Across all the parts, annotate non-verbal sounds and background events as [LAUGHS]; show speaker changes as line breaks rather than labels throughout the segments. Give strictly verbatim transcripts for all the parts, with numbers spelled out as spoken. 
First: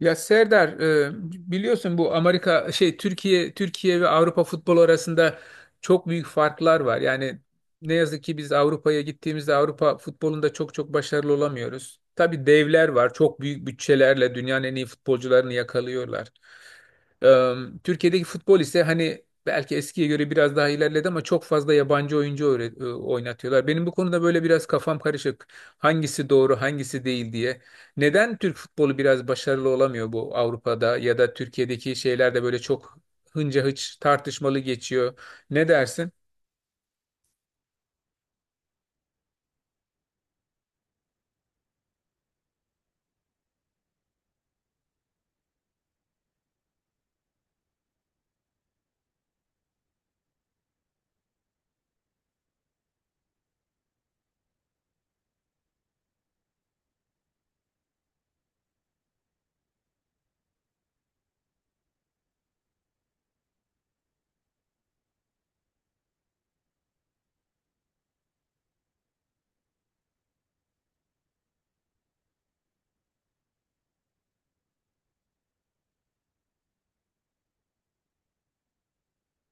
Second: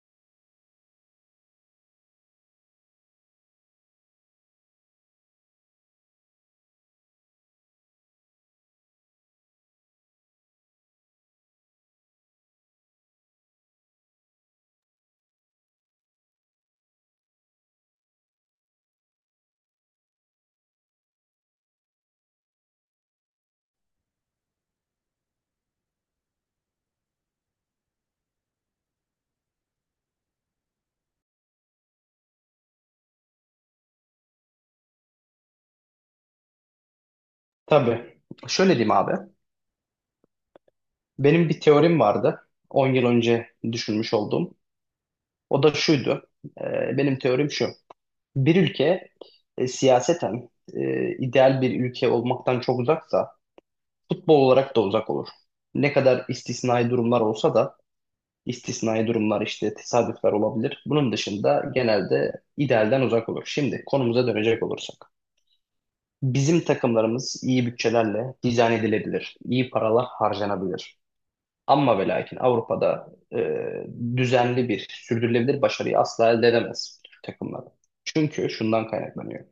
Ya Serdar e, biliyorsun bu Amerika şey Türkiye Türkiye ve Avrupa futbolu arasında çok büyük farklar var. Yani ne yazık ki biz Avrupa'ya gittiğimizde Avrupa futbolunda çok çok başarılı olamıyoruz. Tabii devler var. Çok büyük bütçelerle dünyanın en iyi futbolcularını yakalıyorlar. E, Türkiye'deki futbol ise hani belki eskiye göre biraz daha ilerledi ama çok fazla yabancı oyuncu öğre- e, oynatıyorlar. Benim bu konuda böyle biraz kafam karışık. Hangisi doğru, hangisi değil diye. Neden Türk futbolu biraz başarılı olamıyor bu Avrupa'da ya da Türkiye'deki şeyler de böyle çok hınca hıç tartışmalı geçiyor. Ne dersin?
Tabii. Şöyle diyeyim abi. Benim bir teorim vardı, on yıl önce düşünmüş olduğum. O da şuydu. Ee, benim teorim şu. Bir ülke e, siyaseten e, ideal bir ülke olmaktan çok uzaksa futbol olarak da uzak olur. Ne kadar istisnai durumlar olsa da istisnai durumlar işte tesadüfler olabilir. Bunun dışında genelde idealden uzak olur. Şimdi konumuza dönecek olursak, bizim takımlarımız iyi bütçelerle dizayn edilebilir. İyi paralar harcanabilir. Amma ve lakin Avrupa'da e, düzenli bir, sürdürülebilir başarıyı asla elde edemez Türk takımları. Çünkü şundan kaynaklanıyor.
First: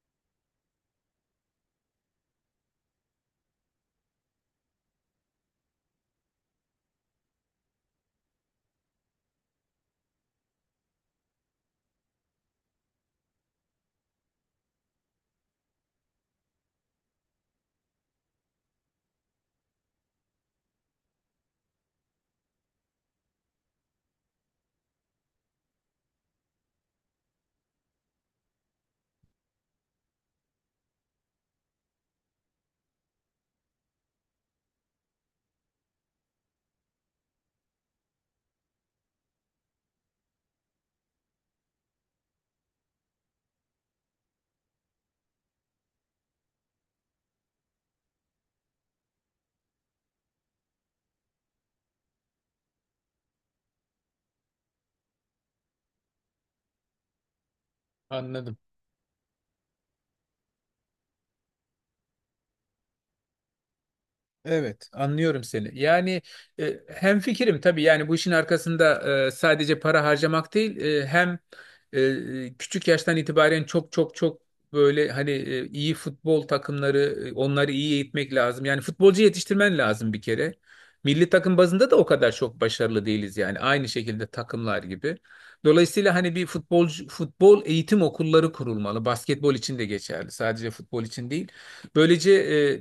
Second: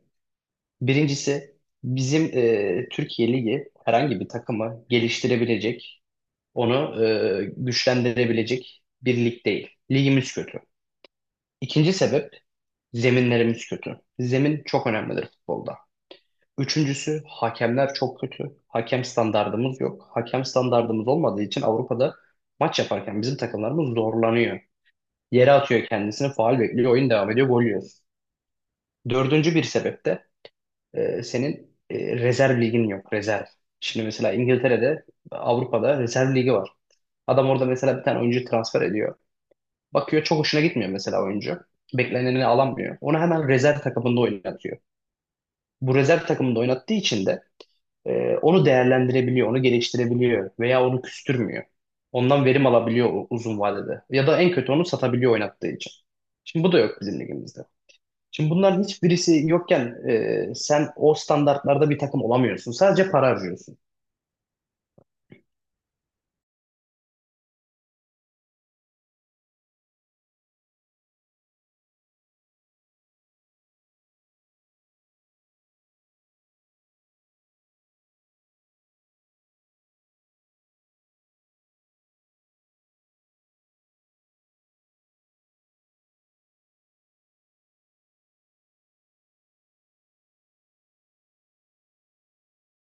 Birincisi bizim e, Türkiye Ligi herhangi bir takımı geliştirebilecek, onu e, güçlendirebilecek bir lig değil. Ligimiz kötü. İkinci sebep, zeminlerimiz kötü. Zemin çok önemlidir futbolda. Üçüncüsü, hakemler çok kötü. Hakem standardımız yok. Hakem standardımız olmadığı için Avrupa'da maç yaparken bizim takımlarımız zorlanıyor. Yere atıyor kendisini, faul bekliyor, oyun devam ediyor, gol yiyoruz. Dördüncü bir sebep de e, senin e, rezerv ligin yok, rezerv. Şimdi mesela İngiltere'de, Avrupa'da rezerv ligi var. Adam orada mesela bir tane oyuncu transfer ediyor. Bakıyor çok hoşuna gitmiyor mesela oyuncu. Beklenenini alamıyor. Onu hemen rezerv takımında oynatıyor. Bu rezerv takımında oynattığı için de Ee, onu değerlendirebiliyor, onu geliştirebiliyor veya onu küstürmüyor. Ondan verim alabiliyor u- uzun vadede. Ya da en kötü onu satabiliyor oynattığı için. Şimdi bu da yok bizim ligimizde. Şimdi
Anladım.
bunların hiçbirisi yokken e, sen o standartlarda bir takım olamıyorsun. Sadece para harcıyorsun.
Evet, anlıyorum seni. Yani e, hemfikirim tabii yani bu işin arkasında e, sadece para harcamak değil e, hem e, e, küçük yaştan itibaren çok çok çok böyle hani e, iyi futbol takımları, e, onları iyi eğitmek lazım. Yani futbolcu yetiştirmen lazım bir kere. Milli takım bazında da o kadar çok başarılı değiliz yani aynı şekilde takımlar gibi. Dolayısıyla hani bir futbolcu futbol eğitim okulları kurulmalı. Basketbol için de geçerli. Sadece futbol için değil. Böylece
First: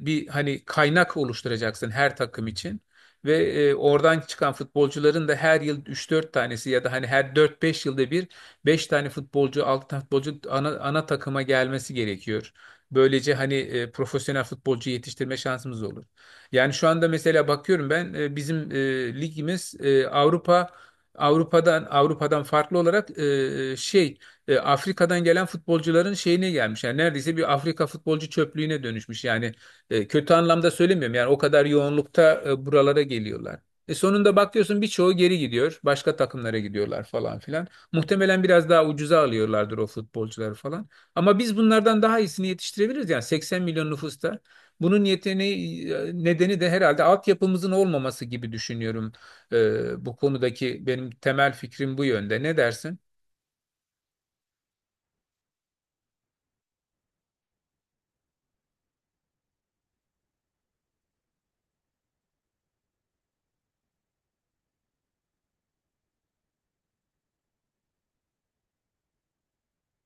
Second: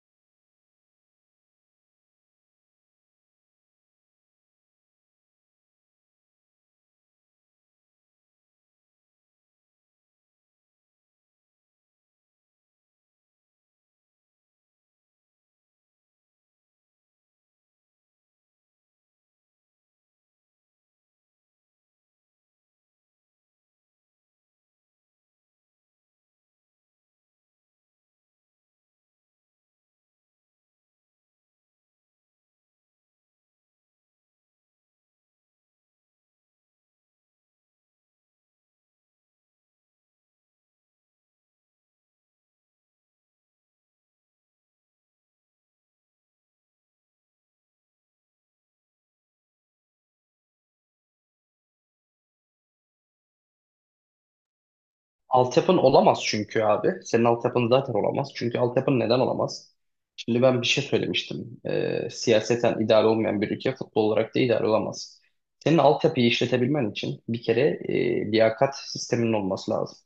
e, bir hani kaynak oluşturacaksın her takım için ve e, oradan çıkan futbolcuların da her yıl üç dört tanesi ya da hani her dört beş yılda bir beş tane futbolcu, altı tane futbolcu ana, ana takıma gelmesi gerekiyor. Böylece hani e, profesyonel futbolcu yetiştirme şansımız olur. Yani şu anda mesela bakıyorum ben, e, bizim e, ligimiz e, Avrupa Avrupa'dan Avrupa'dan farklı olarak e, e, şey e, Afrika'dan gelen futbolcuların şeyine gelmiş. Yani neredeyse bir Afrika futbolcu çöplüğüne dönüşmüş. Yani e, kötü anlamda söylemiyorum. Yani o kadar yoğunlukta e, buralara geliyorlar. E sonunda bakıyorsun birçoğu geri gidiyor. Başka takımlara gidiyorlar falan filan. Muhtemelen biraz daha ucuza alıyorlardır o futbolcuları falan. Ama biz bunlardan daha iyisini yetiştirebiliriz. Yani seksen milyon nüfusta. Bunun yeteneği, nedeni de herhalde altyapımızın olmaması gibi düşünüyorum. E, bu konudaki benim temel fikrim bu yönde. Ne dersin?
Altyapın olamaz çünkü abi. Senin altyapın zaten olamaz. Çünkü altyapın neden olamaz? Şimdi ben bir şey söylemiştim. Ee, siyaseten idare olmayan bir ülke futbol olarak da idare olamaz. Senin altyapıyı işletebilmen için bir kere e, liyakat sisteminin olması lazım.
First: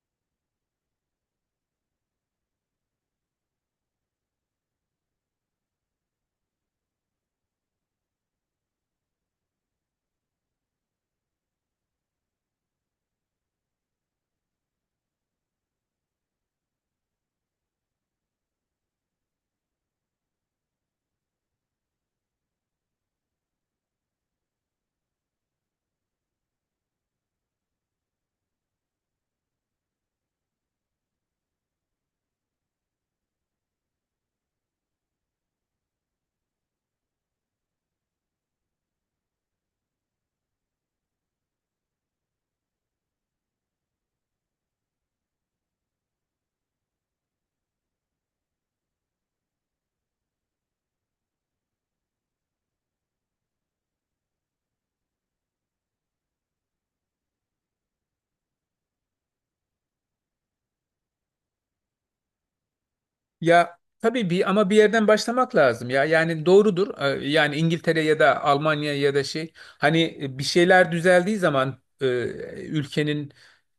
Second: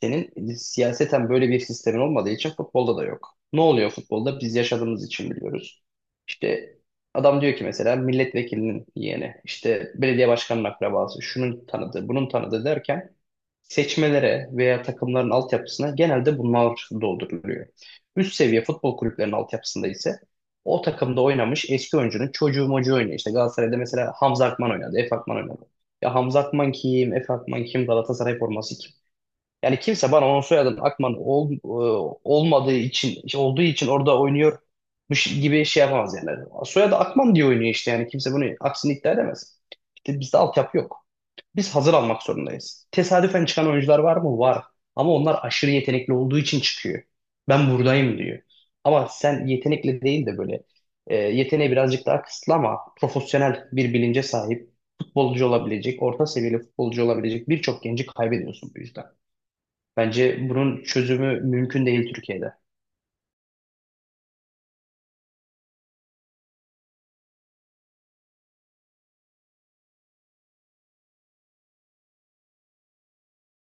Senin siyaseten böyle bir sistemin olmadığı için futbolda da yok. Ne oluyor futbolda? Biz yaşadığımız için biliyoruz. İşte adam diyor ki mesela milletvekilinin yeğeni, işte belediye başkanının akrabası, şunun tanıdığı, bunun tanıdığı derken seçmelere veya takımların altyapısına genelde bunlar dolduruluyor. Üst seviye futbol kulüplerinin altyapısında ise o takımda oynamış eski oyuncunun çocuğu mocuğu oynuyor. İşte Galatasaray'da mesela Hamza Akman oynadı, Efe Akman oynadı. Ya Hamza Akman kim, Efe Akman kim, Galatasaray forması kim? Yani kimse bana onun soyadının Akman ol, e, olmadığı için, işte olduğu için orada oynuyor bu şi- gibi şey yapamaz yani. Soyadı Akman diye oynuyor işte, yani kimse bunu aksini iddia edemez. İşte bizde altyapı yok. Biz hazır almak zorundayız. Tesadüfen çıkan oyuncular var mı? Var. Ama onlar aşırı yetenekli olduğu için çıkıyor. Ben buradayım diyor. Ama sen yetenekli değil de böyle e, yeteneği birazcık daha kısıtlı ama profesyonel bir bilince sahip futbolcu olabilecek, orta seviyeli futbolcu olabilecek birçok genci kaybediyorsun bu yüzden. Bence bunun çözümü mümkün değil Türkiye'de.
Ya tabii bir ama bir yerden başlamak lazım ya. Yani doğrudur. Ee, Yani İngiltere ya da Almanya ya da şey hani e, bir şeyler düzeldiği zaman, e, ülkenin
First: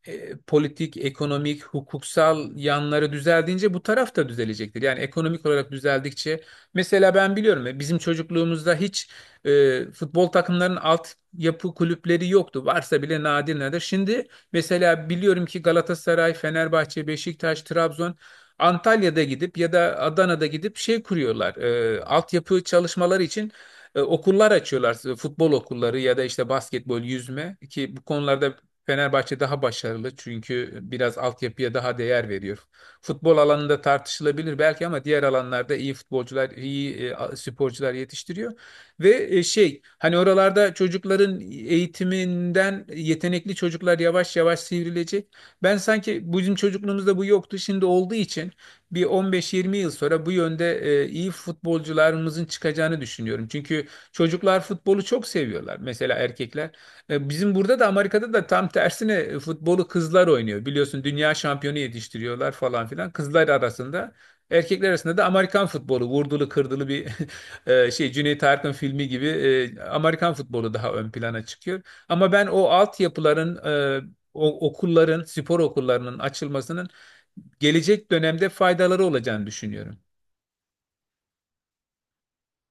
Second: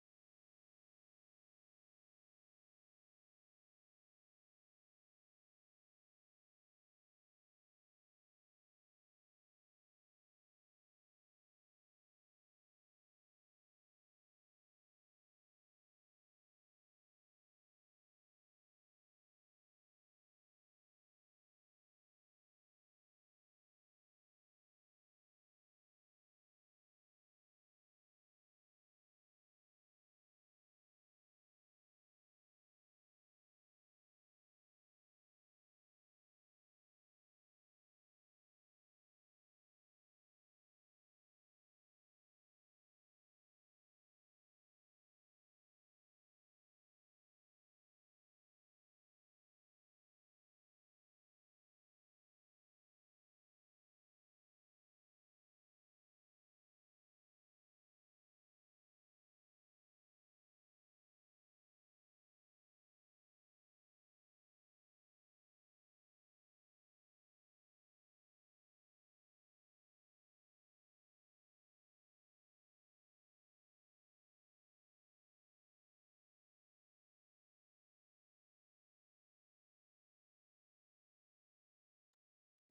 e, politik, ekonomik, hukuksal yanları düzeldiğince bu taraf da düzelecektir. Yani ekonomik olarak düzeldikçe mesela ben biliyorum ya, bizim çocukluğumuzda hiç e, futbol takımlarının alt yapı kulüpleri yoktu. Varsa bile nadir nadir. Şimdi mesela biliyorum ki Galatasaray, Fenerbahçe, Beşiktaş, Trabzon, Antalya'da gidip ya da Adana'da gidip şey kuruyorlar. E, altyapı çalışmaları için e, okullar açıyorlar. e, Futbol okulları ya da işte basketbol, yüzme, ki bu konularda Fenerbahçe daha başarılı çünkü biraz altyapıya daha değer veriyor. Futbol alanında tartışılabilir belki ama diğer alanlarda iyi futbolcular, iyi e, sporcular yetiştiriyor. Ve e, şey hani oralarda çocukların eğitiminden yetenekli çocuklar yavaş yavaş sivrilecek. Ben sanki bizim çocukluğumuzda bu yoktu. Şimdi olduğu için bir on beş yirmi yıl sonra bu yönde e, iyi futbolcularımızın çıkacağını düşünüyorum. Çünkü çocuklar futbolu çok seviyorlar. Mesela erkekler. E, bizim burada da Amerika'da da tam tersine e, futbolu kızlar oynuyor. Biliyorsun dünya şampiyonu yetiştiriyorlar falan filan. Kızlar arasında. Erkekler arasında da Amerikan futbolu vurdulu kırdılı bir [LAUGHS] e, şey Cüneyt Arkın filmi gibi, e, Amerikan futbolu daha ön plana çıkıyor. Ama ben o altyapıların, e, o okulların, spor okullarının açılmasının gelecek dönemde faydaları olacağını düşünüyorum.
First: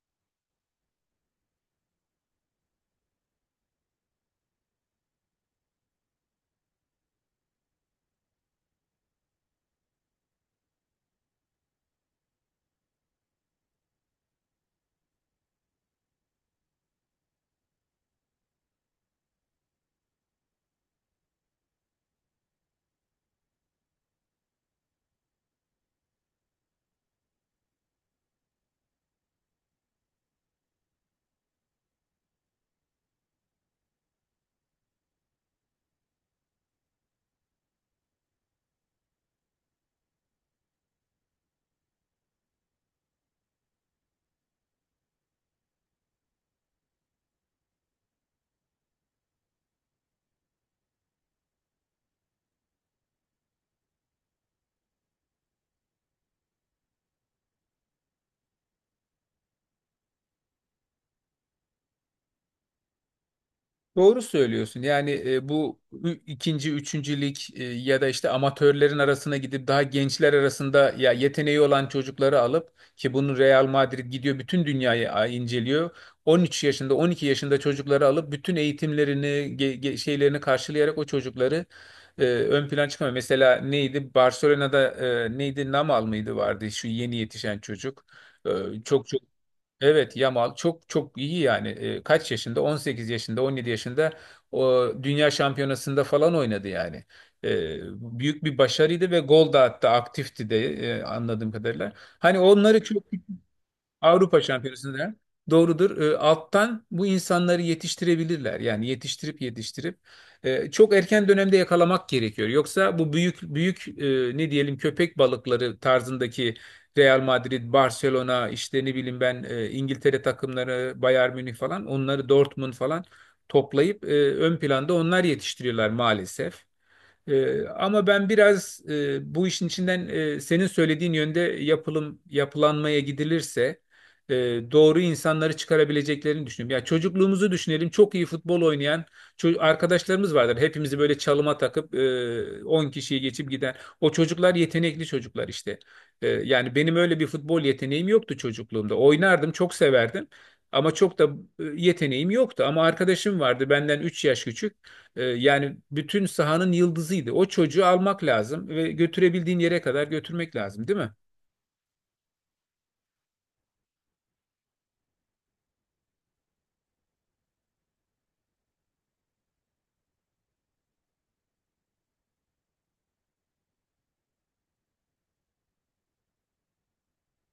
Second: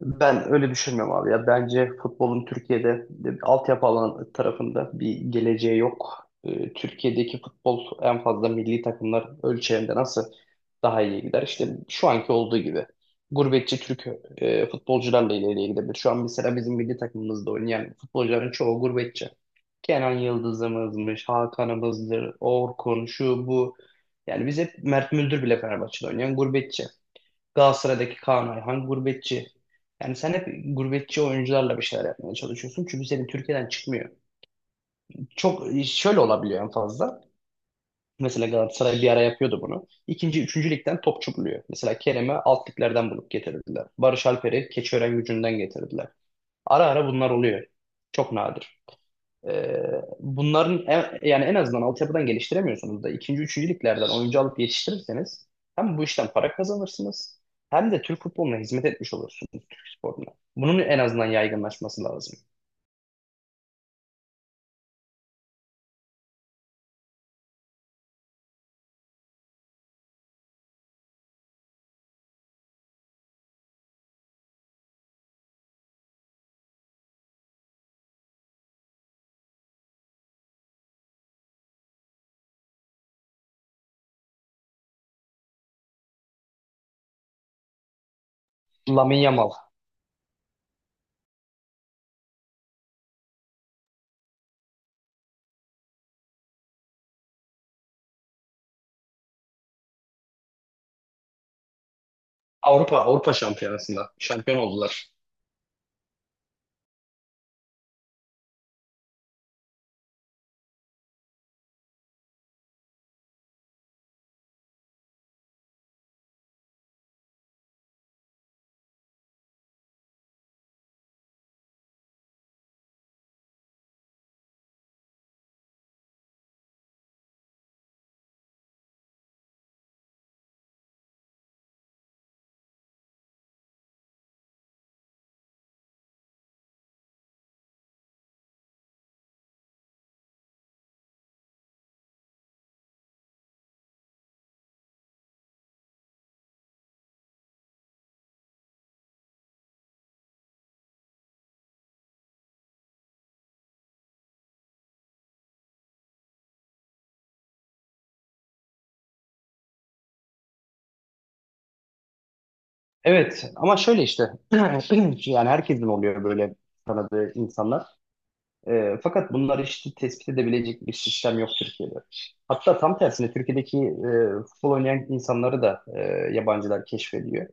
Ben öyle düşünmüyorum abi ya. Bence futbolun Türkiye'de e, altyapı alan tarafında bir geleceği yok. E, Türkiye'deki futbol en fazla milli takımlar ölçeğinde nasıl daha iyi gider? İşte şu anki olduğu gibi. Gurbetçi Türk e, futbolcularla ileriye gidebilir. Şu an mesela bizim milli takımımızda oynayan futbolcuların çoğu gurbetçi. Kenan Yıldız'ımızmış, Hakan'ımızdır, Orkun, şu bu. Yani biz hep, Mert Müldür bile Fenerbahçe'de oynayan gurbetçi. Galatasaray'daki Kaan Ayhan gurbetçi. Yani sen hep gurbetçi oyuncularla bir şeyler yapmaya çalışıyorsun. Çünkü senin Türkiye'den çıkmıyor. Çok şöyle olabiliyor en fazla. Mesela Galatasaray bir ara yapıyordu bunu. İkinci, üçüncü ligden topçu buluyor. Mesela Kerem'i alt liglerden bulup getirdiler. Barış Alper'i Keçiören gücünden getirdiler. Ara ara bunlar oluyor. Çok nadir. Ee, bunların en- yani en azından altyapıdan geliştiremiyorsunuz da ikinci, üçüncü liglerden oyuncu alıp yetiştirirseniz hem bu işten para kazanırsınız hem de Türk futboluna hizmet etmiş olursunuz, Türk sporuna. Bunun en azından yaygınlaşması lazım.
Doğru söylüyorsun. Yani e, bu ü- ikinci, üçüncü lig, e, ya da işte amatörlerin arasına gidip daha gençler arasında ya yeteneği olan çocukları alıp, ki bunu Real Madrid gidiyor, bütün dünyayı a- inceliyor. on üç yaşında, on iki yaşında çocukları alıp bütün eğitimlerini, ge- ge- şeylerini karşılayarak o çocukları e, ön plana çıkmıyor. Mesela neydi? Barcelona'da e, neydi? Namal mıydı vardı şu yeni yetişen çocuk. E, çok çok
Lamine Yamal.
Evet, Yamal çok çok iyi yani. E, kaç yaşında? on sekiz yaşında, on yedi yaşında o dünya şampiyonasında falan oynadı yani. E, Büyük bir başarıydı ve gol da attı, aktifti de, e, anladığım kadarıyla. Hani onları
Avrupa
çok
Avrupa Şampiyonası'nda
Avrupa
şampiyon oldular.
Şampiyonası'nda doğrudur. E, alttan bu insanları yetiştirebilirler. Yani yetiştirip yetiştirip e, çok erken dönemde yakalamak gerekiyor. Yoksa bu büyük büyük e, ne diyelim köpek balıkları tarzındaki Real Madrid, Barcelona, işte ne bileyim ben, e, İngiltere takımları, Bayern Münih falan, onları Dortmund falan toplayıp e, ön planda onlar yetiştiriyorlar maalesef. Ee, ama ben biraz, e, bu işin içinden, e, senin söylediğin yönde yapılım yapılanmaya gidilirse e, doğru insanları çıkarabileceklerini düşünüyorum. Ya çocukluğumuzu düşünelim. Çok iyi futbol oynayan ço- arkadaşlarımız vardır. Hepimizi böyle çalıma takıp e, on kişiyi geçip giden. O çocuklar yetenekli çocuklar işte. E, yani benim öyle bir futbol yeteneğim yoktu çocukluğumda. Oynardım, çok severdim. Ama çok da e, yeteneğim yoktu. Ama arkadaşım vardı benden üç yaş küçük. Ee, yani bütün sahanın yıldızıydı. O çocuğu almak lazım ve götürebildiğin yere kadar götürmek lazım, değil mi?
Evet ama şöyle işte [CLEARS THROAT] yani herkesin oluyor böyle tanıdığı insanlar. E, fakat bunları işte tespit edebilecek bir sistem yok Türkiye'de. Hatta tam tersine Türkiye'deki e, futbol oynayan insanları da e, yabancılar keşfediyor.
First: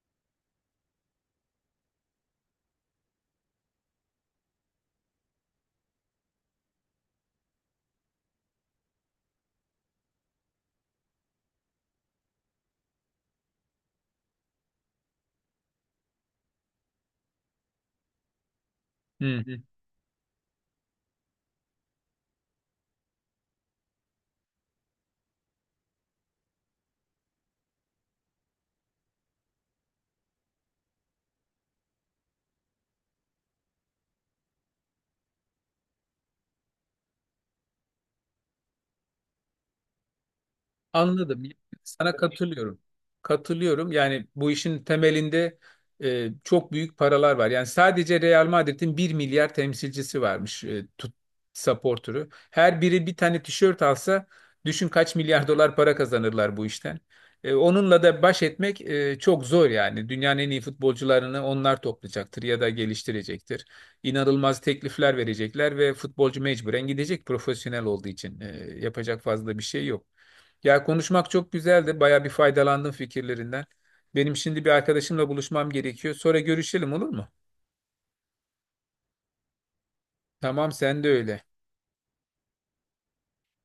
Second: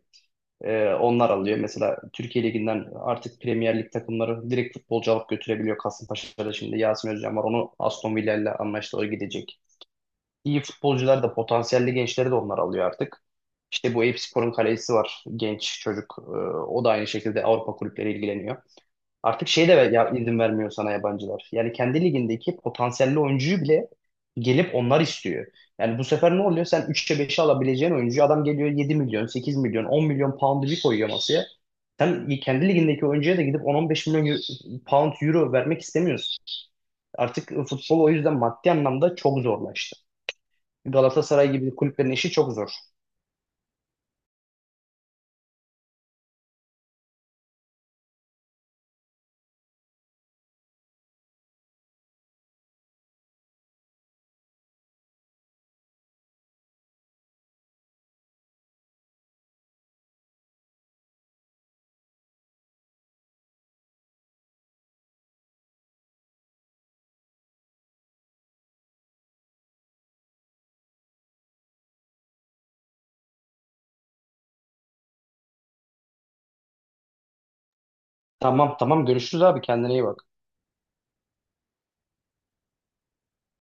E, onlar alıyor. Mesela Türkiye Ligi'nden artık Premier Lig takımları direkt futbolcu alıp götürebiliyor. Kasımpaşa'da şimdi Yasin Özcan var. Onu Aston Villa ile anlaştı. O gidecek. İyi futbolcular da, potansiyelli gençleri de onlar alıyor artık. İşte bu Eyüpspor'un kalecisi var. Genç çocuk. E, o da aynı şekilde Avrupa kulüpleri ilgileniyor.
Hı.
Artık şey de ya, izin vermiyor sana yabancılar. Yani kendi ligindeki potansiyelli oyuncuyu bile gelip onlar istiyor. Yani bu sefer ne oluyor? Sen üçe beşe alabileceğin oyuncuyu, adam geliyor yedi milyon, sekiz milyon, on milyon pound'u bir koyuyor masaya. Sen kendi ligindeki oyuncuya da gidip on on beş milyon eu- pound, euro vermek istemiyorsun. Artık futbol o yüzden maddi anlamda çok zorlaştı.
Anladım.
Galatasaray gibi kulüplerin
Sana
işi çok zor.
katılıyorum. Katılıyorum. Yani bu işin temelinde e, çok büyük paralar var. Yani sadece Real Madrid'in bir milyar temsilcisi varmış, e, tut, supporter'ı. Her biri bir tane tişört alsa düşün kaç milyar [LAUGHS] dolar para kazanırlar bu işten. E, onunla da baş etmek e, çok zor yani. Dünyanın en iyi futbolcularını onlar toplayacaktır ya da geliştirecektir. İnanılmaz teklifler verecekler ve futbolcu mecburen gidecek profesyonel olduğu için. E, yapacak fazla bir şey yok. Ya konuşmak çok güzeldi. Baya bir faydalandım fikirlerinden. Benim şimdi bir arkadaşımla buluşmam gerekiyor. Sonra görüşelim olur mu?
Tamam, tamam, görüşürüz abi, kendine iyi bak.
Tamam, sen de öyle.